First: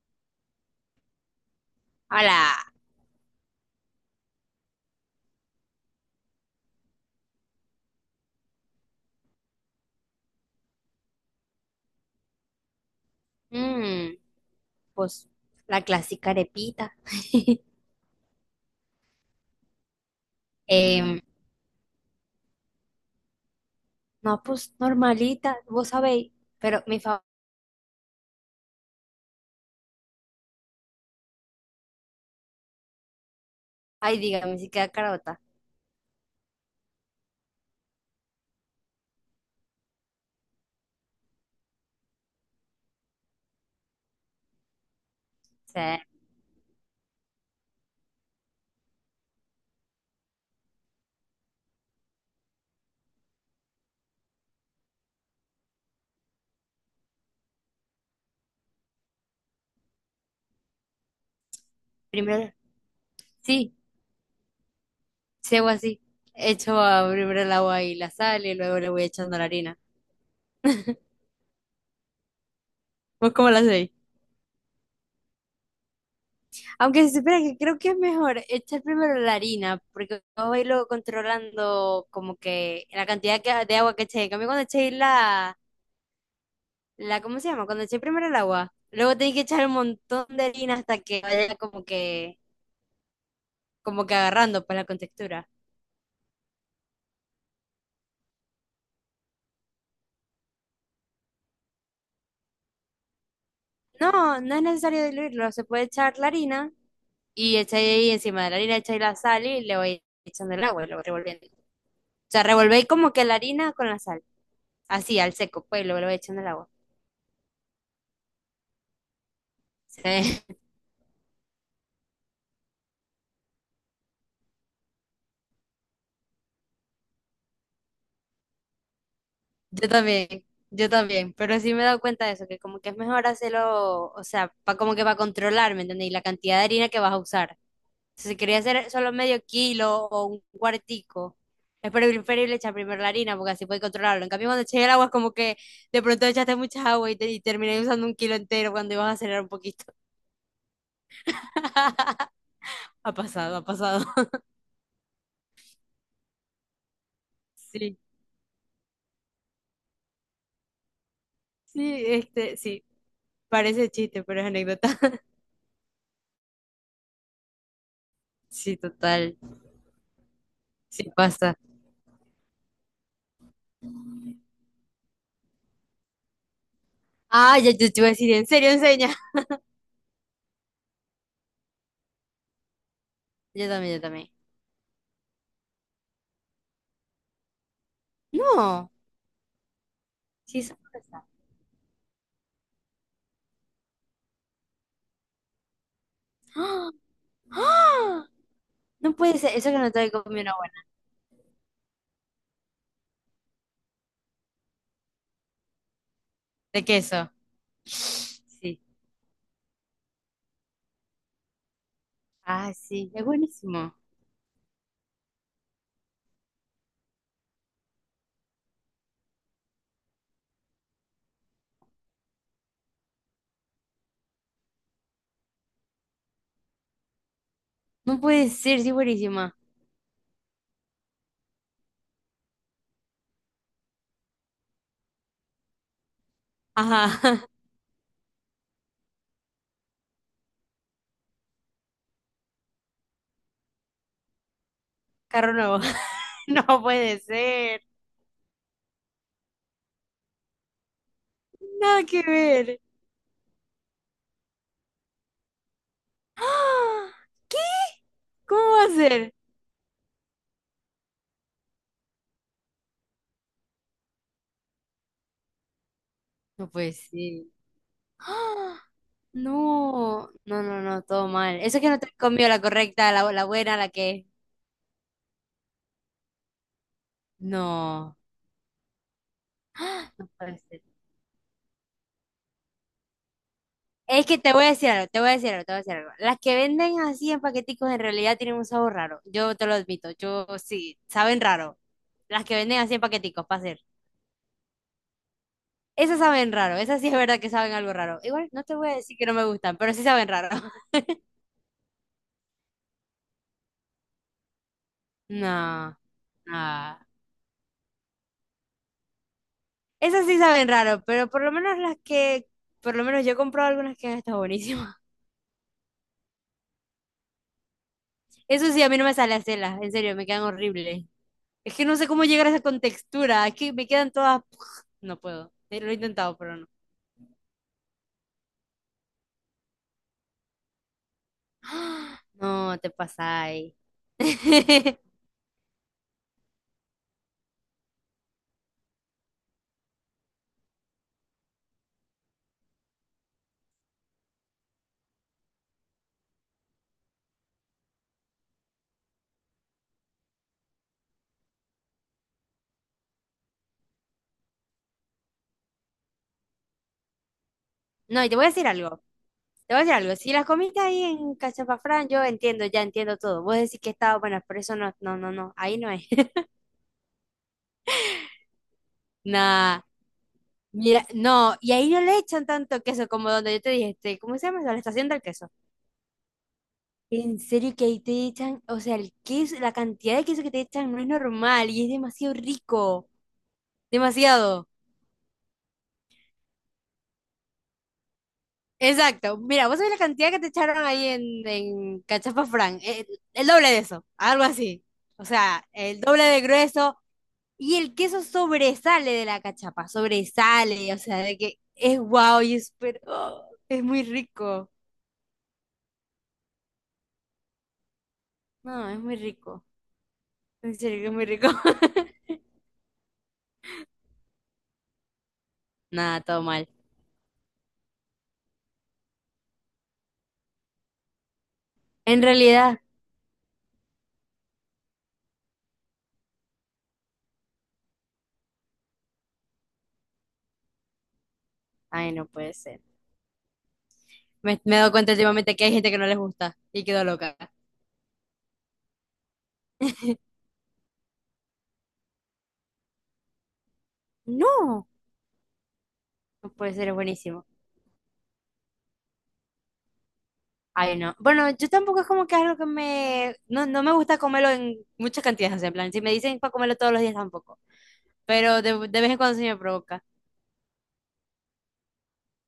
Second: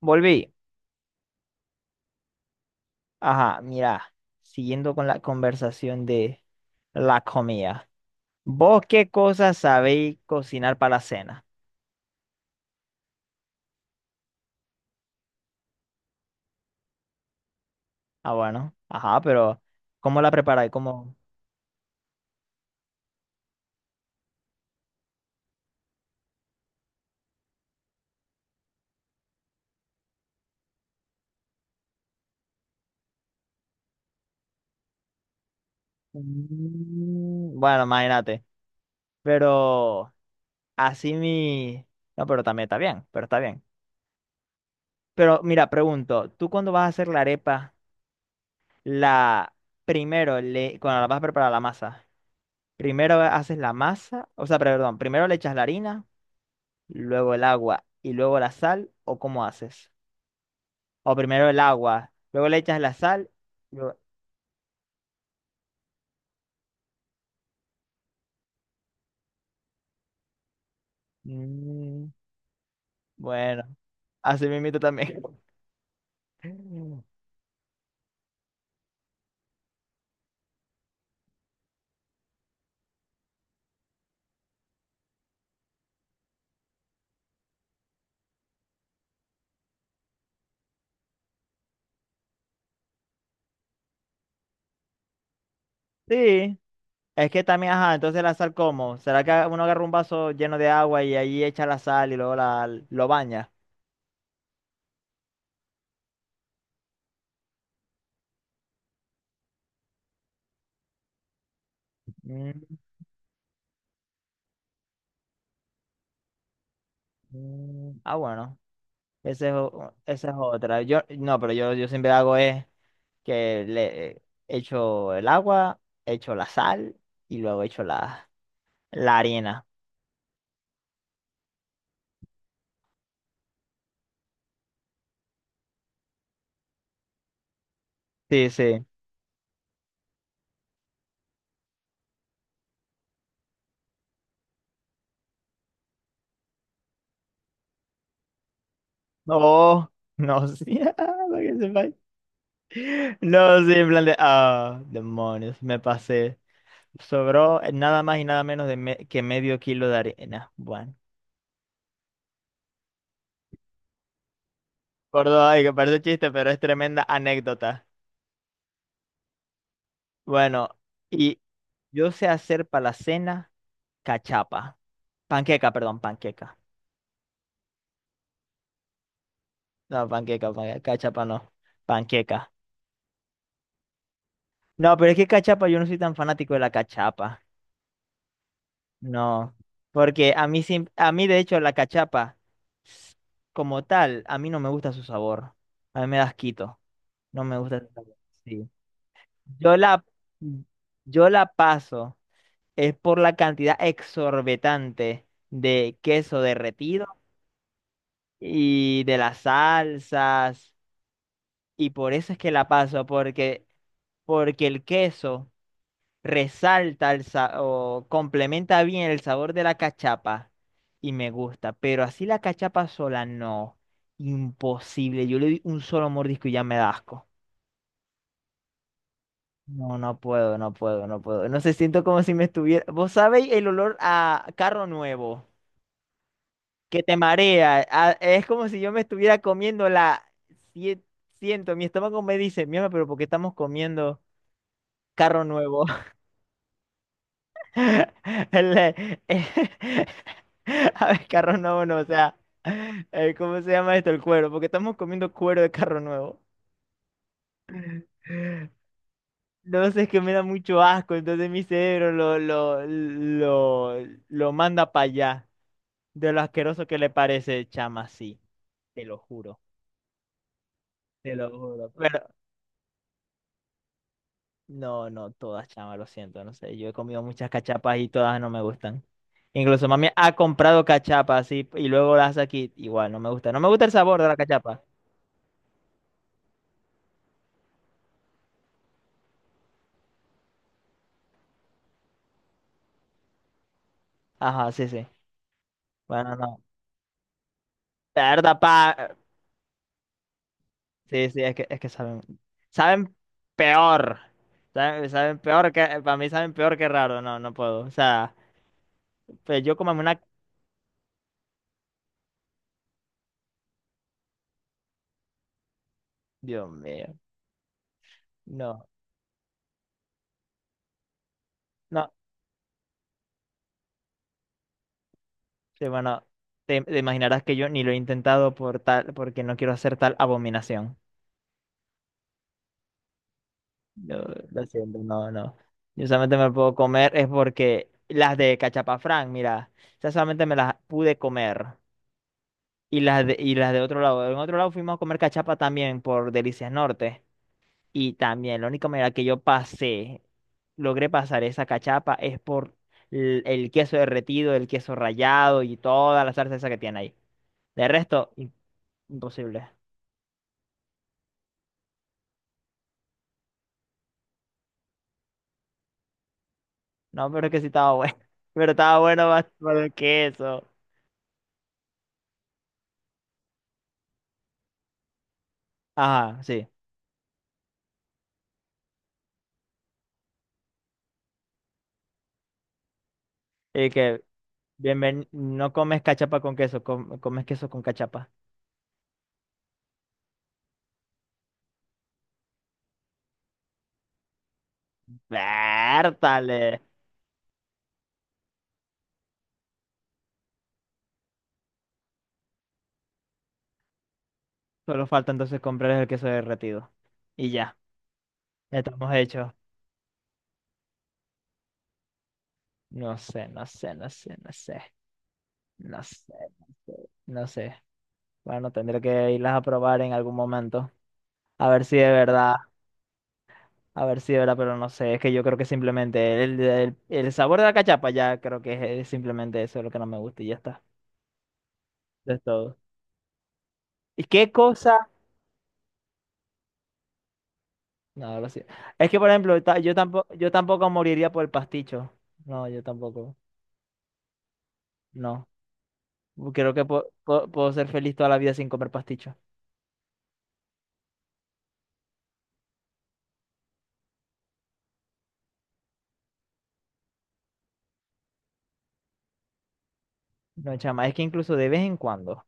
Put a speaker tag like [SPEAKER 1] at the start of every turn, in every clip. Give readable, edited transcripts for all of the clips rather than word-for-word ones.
[SPEAKER 1] Volví.
[SPEAKER 2] Hola.
[SPEAKER 1] Ajá, mira, siguiendo con la conversación de la comida. ¿Vos qué cosas sabéis cocinar para la cena?
[SPEAKER 2] Mm, pues la clásica arepita.
[SPEAKER 1] Ah, bueno, ajá, pero ¿cómo la preparáis? ¿Cómo?
[SPEAKER 2] Em, no, pues normalita, vos sabéis. Pero mi fa... Ay, dígame si queda carota.
[SPEAKER 1] Bueno, imagínate. Pero así mi... No, pero también está bien. Pero mira,
[SPEAKER 2] O sea,
[SPEAKER 1] pregunto, ¿tú cuando vas a hacer la arepa, la... Primero, le... cuando la vas a preparar la masa, primero haces la masa, o sea, perdón, primero le echas la harina, luego el agua y luego la sal, o cómo haces? O primero el agua, luego
[SPEAKER 2] primero,
[SPEAKER 1] le echas la sal.
[SPEAKER 2] sí,
[SPEAKER 1] Luego...
[SPEAKER 2] si hago así. Primero el agua y la sal y luego le voy echando la harina.
[SPEAKER 1] Mm,
[SPEAKER 2] ¿Vos cómo la
[SPEAKER 1] bueno,
[SPEAKER 2] hacéis?
[SPEAKER 1] así mismito también.
[SPEAKER 2] Aunque se supone que creo que es mejor echar primero la harina, porque vos vais luego controlando como que de agua que echéis. En cambio, cuando echéis la, ¿cómo se llama? Cuando eché primero el agua. Luego tenés que echar un montón de harina hasta que vaya como que agarrando pues la contextura.
[SPEAKER 1] Sí, es que también, ajá, entonces la sal, ¿cómo? ¿Será que uno agarra un vaso lleno de agua y ahí echa la sal y luego la, lo baña?
[SPEAKER 2] No, no es necesario diluirlo, se puede echar la harina y echáis ahí encima de la harina, echáis la sal y le vais echando el agua y lo vais revolviendo. O sea,
[SPEAKER 1] Mm,
[SPEAKER 2] revolvéis como que la harina con la sal, así al seco, pues y luego le vais echando el agua.
[SPEAKER 1] Ah, bueno, esa es, o-
[SPEAKER 2] Sí.
[SPEAKER 1] esa es otra. Yo, no, pero yo siempre hago es que le echo el agua, echo la sal y luego echo la, la harina.
[SPEAKER 2] Yo también, yo también, pero sí me he dado cuenta de eso, que como que es mejor hacerlo, o sea, pa, como que para controlar, ¿me entendéis? La cantidad de harina que vas a usar. Si se
[SPEAKER 1] Sí,
[SPEAKER 2] quería
[SPEAKER 1] sí.
[SPEAKER 2] hacer solo medio kilo o un cuartico, es preferible echar primero la harina porque así puede controlarlo. En cambio, cuando eché el agua es como que de pronto echaste mucha agua y, te, y terminé usando un kilo entero cuando ibas a acelerar un poquito.
[SPEAKER 1] No, no, sí. Para que sepáis.
[SPEAKER 2] Ha pasado,
[SPEAKER 1] No,
[SPEAKER 2] ha
[SPEAKER 1] sí, en plan
[SPEAKER 2] pasado.
[SPEAKER 1] de... Ah, demonios, me pasé. Sobró
[SPEAKER 2] Sí,
[SPEAKER 1] nada más y nada menos de me- que medio kilo de arena. Bueno,
[SPEAKER 2] sí, este, sí, parece chiste, pero es anécdota.
[SPEAKER 1] por dos, ay, que parece chiste, pero es tremenda anécdota.
[SPEAKER 2] Sí, total,
[SPEAKER 1] Bueno,
[SPEAKER 2] sí
[SPEAKER 1] y
[SPEAKER 2] pasa.
[SPEAKER 1] yo sé hacer para la cena cachapa. Panqueca, perdón, panqueca.
[SPEAKER 2] Ah, ya yo te iba a decir, ¿en serio enseña?
[SPEAKER 1] No, panqueca, panqueca, cachapa no. Panqueca.
[SPEAKER 2] Yo también.
[SPEAKER 1] No, pero es que cachapa, yo no soy tan fanático de la cachapa.
[SPEAKER 2] No,
[SPEAKER 1] No, porque a mí,
[SPEAKER 2] sí,
[SPEAKER 1] sim- a
[SPEAKER 2] sorpresa.
[SPEAKER 1] mí de hecho la cachapa s- como tal, a mí no me gusta su sabor. A mí me da asquito.
[SPEAKER 2] ¡Ah!
[SPEAKER 1] No me gusta su sabor.
[SPEAKER 2] ¡Ah!
[SPEAKER 1] Sí.
[SPEAKER 2] No puede ser, eso
[SPEAKER 1] Yo
[SPEAKER 2] que no te
[SPEAKER 1] la,
[SPEAKER 2] había comido una
[SPEAKER 1] mm,
[SPEAKER 2] buena.
[SPEAKER 1] yo la paso es por la cantidad exorbitante de queso
[SPEAKER 2] De
[SPEAKER 1] derretido
[SPEAKER 2] queso, sí.
[SPEAKER 1] y de las salsas. Y por eso es que la
[SPEAKER 2] Ah,
[SPEAKER 1] paso,
[SPEAKER 2] sí, es
[SPEAKER 1] porque,
[SPEAKER 2] buenísimo.
[SPEAKER 1] porque el queso... resalta el sa- o complementa bien el sabor de la cachapa y me gusta, pero así la cachapa sola no, imposible. Yo le doy un solo mordisco y ya me da asco.
[SPEAKER 2] No puede ser, sí, es buenísima.
[SPEAKER 1] No, no puedo, no puedo, no puedo. No sé, siento como si me estuviera... Vos sabéis el olor a carro nuevo que
[SPEAKER 2] Ajá.
[SPEAKER 1] te marea. A- es como si yo me estuviera comiendo la... Sie- siento, mi estómago me dice, mierda, pero ¿por qué estamos comiendo carro
[SPEAKER 2] Carro nuevo.
[SPEAKER 1] nuevo?
[SPEAKER 2] No puede ser.
[SPEAKER 1] El, a ver, carro nuevo, no, o
[SPEAKER 2] Nada que
[SPEAKER 1] sea,
[SPEAKER 2] ver.
[SPEAKER 1] ¿cómo se llama esto? El cuero, porque estamos comiendo cuero de carro nuevo.
[SPEAKER 2] ¡Ah! ¿Qué? ¿Cómo va a ser?
[SPEAKER 1] No sé, es que me da mucho asco, entonces mi cerebro lo manda para allá, de lo
[SPEAKER 2] No
[SPEAKER 1] asqueroso
[SPEAKER 2] puede
[SPEAKER 1] que le
[SPEAKER 2] ser.
[SPEAKER 1] parece, chama, sí,
[SPEAKER 2] ¡Ah!
[SPEAKER 1] te lo juro,
[SPEAKER 2] No, no, no, no, todo
[SPEAKER 1] te lo
[SPEAKER 2] mal. Eso es que
[SPEAKER 1] juro.
[SPEAKER 2] no te has
[SPEAKER 1] Pero
[SPEAKER 2] comido la correcta, la buena, la que...
[SPEAKER 1] no, no, todas, chama, lo siento, no sé. Yo he comido muchas cachapas y
[SPEAKER 2] No,
[SPEAKER 1] todas no me gustan. Incluso mami
[SPEAKER 2] no
[SPEAKER 1] ha
[SPEAKER 2] puede ser.
[SPEAKER 1] comprado cachapas y luego las hace aquí. Igual, no me gusta. No me gusta el sabor
[SPEAKER 2] Es
[SPEAKER 1] de la
[SPEAKER 2] que te voy a
[SPEAKER 1] cachapa.
[SPEAKER 2] decir algo, te voy a decir algo, te voy a decir algo. Las que venden así en paqueticos en realidad tienen un sabor raro. Yo te lo admito, yo sí, saben raro. Las que venden así en paqueticos, para hacer.
[SPEAKER 1] Ajá, sí, sí.
[SPEAKER 2] Esas
[SPEAKER 1] Bueno,
[SPEAKER 2] saben
[SPEAKER 1] no.
[SPEAKER 2] raro, esas sí es verdad que saben algo raro. Igual
[SPEAKER 1] Verdad,
[SPEAKER 2] no te voy a
[SPEAKER 1] pa.
[SPEAKER 2] decir que no me gustan, pero sí saben raro.
[SPEAKER 1] Sí, sí, es que saben... Saben peor. Saben, saben peor que...
[SPEAKER 2] No,
[SPEAKER 1] Para mí saben peor que
[SPEAKER 2] no.
[SPEAKER 1] raro. No, no puedo. O sea, pues yo como una.
[SPEAKER 2] Esas sí saben raro, pero por lo menos por lo menos yo he comprado algunas que han estado buenísimas.
[SPEAKER 1] Dios mío.
[SPEAKER 2] Eso sí,
[SPEAKER 1] No,
[SPEAKER 2] a mí no me sale hacerlas, en serio, me quedan horribles. Es que no sé
[SPEAKER 1] no.
[SPEAKER 2] cómo llegar a esa contextura, es que me quedan todas, no puedo.
[SPEAKER 1] Sí,
[SPEAKER 2] Lo he
[SPEAKER 1] bueno,
[SPEAKER 2] intentado, pero no.
[SPEAKER 1] te imaginarás que yo ni lo he intentado por tal, porque no quiero hacer tal abominación.
[SPEAKER 2] No, te pasáis.
[SPEAKER 1] No, lo siento, no, no. Yo solamente me puedo comer es porque las de Cachapafrán, mira, esas solamente me las pude comer. Y las de otro lado. En otro lado fuimos a comer cachapa también por Delicias Norte. Y también, la única manera que yo pasé, logré pasar esa cachapa es por l- el, queso derretido, el queso rallado y toda la salsa esa que tiene ahí. De
[SPEAKER 2] No, y
[SPEAKER 1] resto,
[SPEAKER 2] te voy a
[SPEAKER 1] im-
[SPEAKER 2] decir algo.
[SPEAKER 1] imposible.
[SPEAKER 2] Te voy a decir algo, si las comiste ahí en Cachapafrán, yo entiendo, ya entiendo todo. Vos decís que estaba buena, pero eso no, no, no, no, ahí no es.
[SPEAKER 1] No, pero es que sí estaba bueno. Pero estaba bueno más por
[SPEAKER 2] Nah,
[SPEAKER 1] el queso.
[SPEAKER 2] mira, no, y ahí no le echan tanto queso como donde yo te dije, este, ¿cómo se llama eso? La estación del queso.
[SPEAKER 1] Ajá, sí.
[SPEAKER 2] En serio que ahí te echan, o sea, el queso, la cantidad de queso que te echan no es normal y es demasiado rico,
[SPEAKER 1] Y que...
[SPEAKER 2] demasiado.
[SPEAKER 1] Bienven- no comes cachapa con queso, com- comes queso con cachapa.
[SPEAKER 2] Exacto, mira, vos sabés la cantidad que te echaron ahí en Cachapafrán, el doble de eso, algo así. O sea, el doble de
[SPEAKER 1] ¡Vértale!
[SPEAKER 2] grueso. Y el queso sobresale de la cachapa, sobresale, o sea, de que es guau y es, pero, oh, es muy rico.
[SPEAKER 1] Solo falta entonces comprar el queso derretido. Y ya, ya
[SPEAKER 2] No, es
[SPEAKER 1] estamos
[SPEAKER 2] muy
[SPEAKER 1] hechos.
[SPEAKER 2] rico. En serio que es muy rico.
[SPEAKER 1] No sé, no sé, no sé, no sé. No
[SPEAKER 2] Nada,
[SPEAKER 1] sé,
[SPEAKER 2] todo
[SPEAKER 1] no
[SPEAKER 2] mal.
[SPEAKER 1] sé. No sé. Bueno, tendré que irlas a probar en algún momento. A ver si de
[SPEAKER 2] En
[SPEAKER 1] verdad,
[SPEAKER 2] realidad,
[SPEAKER 1] a ver si de verdad, pero no sé. Es que yo creo que simplemente el sabor de la cachapa ya creo que es simplemente eso lo que no me gusta y ya está.
[SPEAKER 2] ay, no
[SPEAKER 1] Eso es
[SPEAKER 2] puede
[SPEAKER 1] todo.
[SPEAKER 2] ser.
[SPEAKER 1] ¿Y qué
[SPEAKER 2] Me he dado
[SPEAKER 1] cosa?
[SPEAKER 2] cuenta últimamente que hay gente que no les gusta y quedo loca.
[SPEAKER 1] No, lo sé. Es que, por ejemplo, ta- yo tampoco moriría por el pasticho. No, yo tampoco.
[SPEAKER 2] No,
[SPEAKER 1] No.
[SPEAKER 2] no
[SPEAKER 1] Creo
[SPEAKER 2] puede
[SPEAKER 1] que
[SPEAKER 2] ser, es
[SPEAKER 1] po-
[SPEAKER 2] buenísimo.
[SPEAKER 1] po- puedo ser feliz toda la vida sin comer pasticho.
[SPEAKER 2] Ay, no. Bueno, yo tampoco es como que algo que me... No, no me gusta comerlo en muchas cantidades, o sea, en plan, si me dicen para comerlo todos los días tampoco, pero de vez en cuando se me provoca.
[SPEAKER 1] No, chama. Es que incluso de vez en cuando,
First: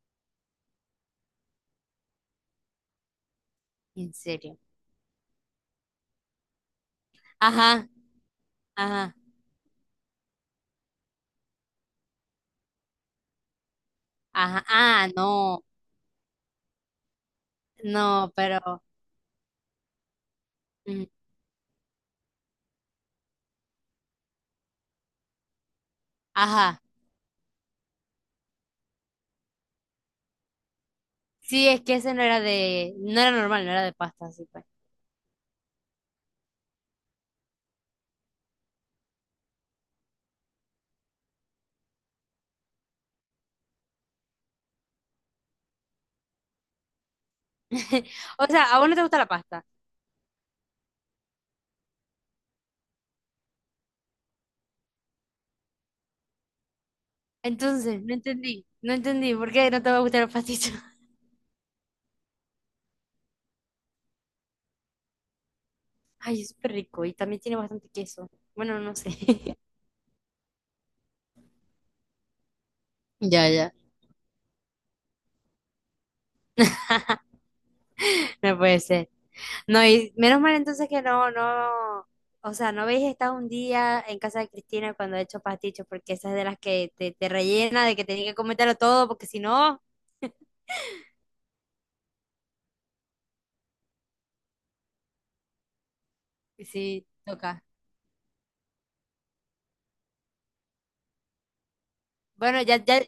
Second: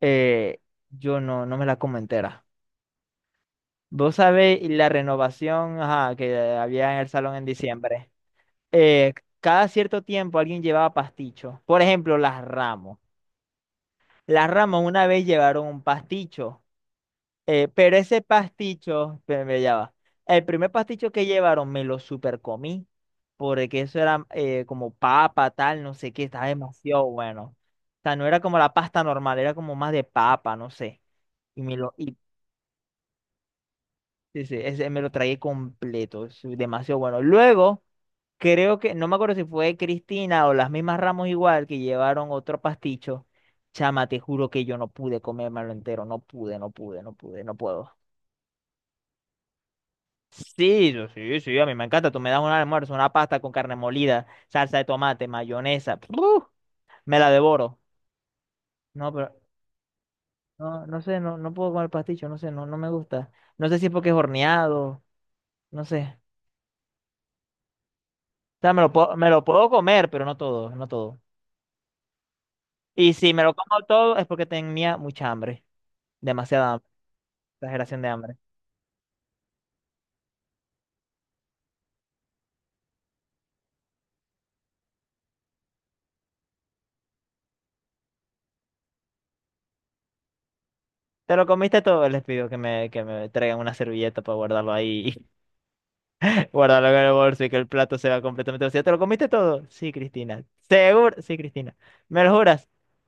[SPEAKER 1] eh, yo no, no me la como entera.
[SPEAKER 2] En
[SPEAKER 1] Vos
[SPEAKER 2] serio.
[SPEAKER 1] sabés la renovación, ajá, que había en el salón en
[SPEAKER 2] Ajá,
[SPEAKER 1] diciembre. Eh,
[SPEAKER 2] ajá.
[SPEAKER 1] cada cierto tiempo alguien llevaba pasticho. Por ejemplo, las Ramos. Las
[SPEAKER 2] Ajá,
[SPEAKER 1] Ramos una
[SPEAKER 2] ah,
[SPEAKER 1] vez
[SPEAKER 2] no,
[SPEAKER 1] llevaron un pasticho. Pero ese
[SPEAKER 2] no, pero,
[SPEAKER 1] pasticho, pero me ya va. El primer
[SPEAKER 2] mm,
[SPEAKER 1] pasticho que llevaron me lo super comí, porque eso era como papa, tal, no sé qué, estaba
[SPEAKER 2] ajá,
[SPEAKER 1] demasiado bueno. O sea, no era como la pasta normal, era como más de papa, no sé. Y
[SPEAKER 2] sí,
[SPEAKER 1] me
[SPEAKER 2] es
[SPEAKER 1] lo,
[SPEAKER 2] que ese
[SPEAKER 1] y,
[SPEAKER 2] no era de, no era normal, no era de pasta,
[SPEAKER 1] sí,
[SPEAKER 2] así
[SPEAKER 1] sí,
[SPEAKER 2] pues.
[SPEAKER 1] ese me lo tragué completo, es demasiado bueno. Luego, creo que, no me acuerdo si fue Cristina o las mismas Ramos igual que llevaron otro pasticho. Chama, te juro que yo no pude comérmelo entero, no pude, no pude, no pude, no puedo.
[SPEAKER 2] O sea, a vos no te gusta la pasta,
[SPEAKER 1] Sí, yo- sí, sí, a mí me encanta. Tú me das un almuerzo, una pasta con carne molida, salsa de tomate, mayonesa. ¡Pruf! Me la devoro.
[SPEAKER 2] entonces, no entendí, no
[SPEAKER 1] No, pero
[SPEAKER 2] entendí, ¿por qué no te va a gustar el pastito?
[SPEAKER 1] no, no sé, no, no puedo comer pasticho, no sé, no, no me gusta. No sé si es porque es horneado, no sé.
[SPEAKER 2] Ay, es súper rico y también tiene bastante queso,
[SPEAKER 1] O sea,
[SPEAKER 2] bueno, no sé.
[SPEAKER 1] me lo puedo comer, pero no todo, no todo. Y si me
[SPEAKER 2] Ya,
[SPEAKER 1] lo
[SPEAKER 2] ya.
[SPEAKER 1] como todo es porque tenía mucha hambre, demasiada hambre, exageración de hambre.
[SPEAKER 2] No puede ser. No, y menos mal entonces que no, no, o sea, no habéis estado un día en casa de Cristina cuando he hecho pastichos, porque esa es de las que te rellena, de que tenía que cometerlo todo, porque si no...
[SPEAKER 1] Te lo comiste todo, les pido que me traigan una servilleta para guardarlo ahí. Guárdalo en
[SPEAKER 2] Sí,
[SPEAKER 1] el bolso y que
[SPEAKER 2] toca.
[SPEAKER 1] el plato se va completamente vacío. ¿Te lo comiste todo? Sí, Cristina. ¿Seguro? Sí, Cristina. ¿Me lo
[SPEAKER 2] Bueno,
[SPEAKER 1] juras?
[SPEAKER 2] ya, ya.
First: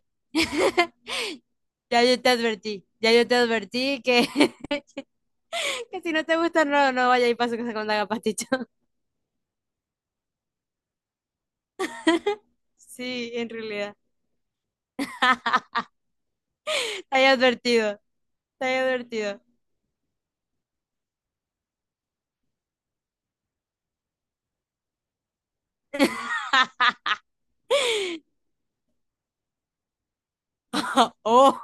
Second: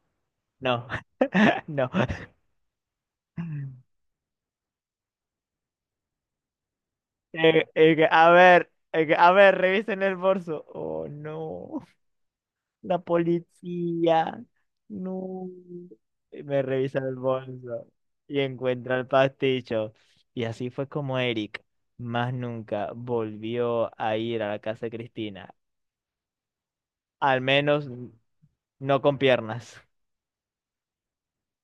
[SPEAKER 1] No, no.
[SPEAKER 2] Ya yo te advertí. Ya yo te advertí que, que si no te gusta, no, no vaya y pase con la pasticho.
[SPEAKER 1] Que, a ver, revisen el bolso. Oh, no. La
[SPEAKER 2] Sí, en realidad.
[SPEAKER 1] policía. No. Y me revisa el
[SPEAKER 2] Te he
[SPEAKER 1] bolso
[SPEAKER 2] advertido.
[SPEAKER 1] y
[SPEAKER 2] Te he
[SPEAKER 1] encuentra el
[SPEAKER 2] advertido.
[SPEAKER 1] pasticho. Y así fue como Eric más nunca volvió a ir a la casa de Cristina. Al menos no con piernas.
[SPEAKER 2] Oh,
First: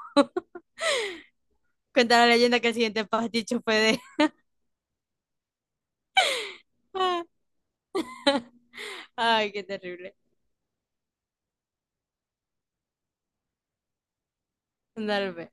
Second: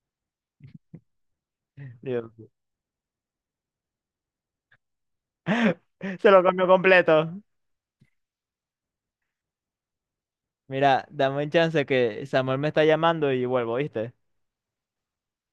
[SPEAKER 2] cuenta la
[SPEAKER 1] Dios.
[SPEAKER 2] leyenda que el siguiente pasticho fue de.
[SPEAKER 1] Se lo comió completo.
[SPEAKER 2] Ay, qué terrible.
[SPEAKER 1] Mira, dame un chance que Samuel me está llamando y vuelvo, ¿viste?
[SPEAKER 2] Dale. Pues.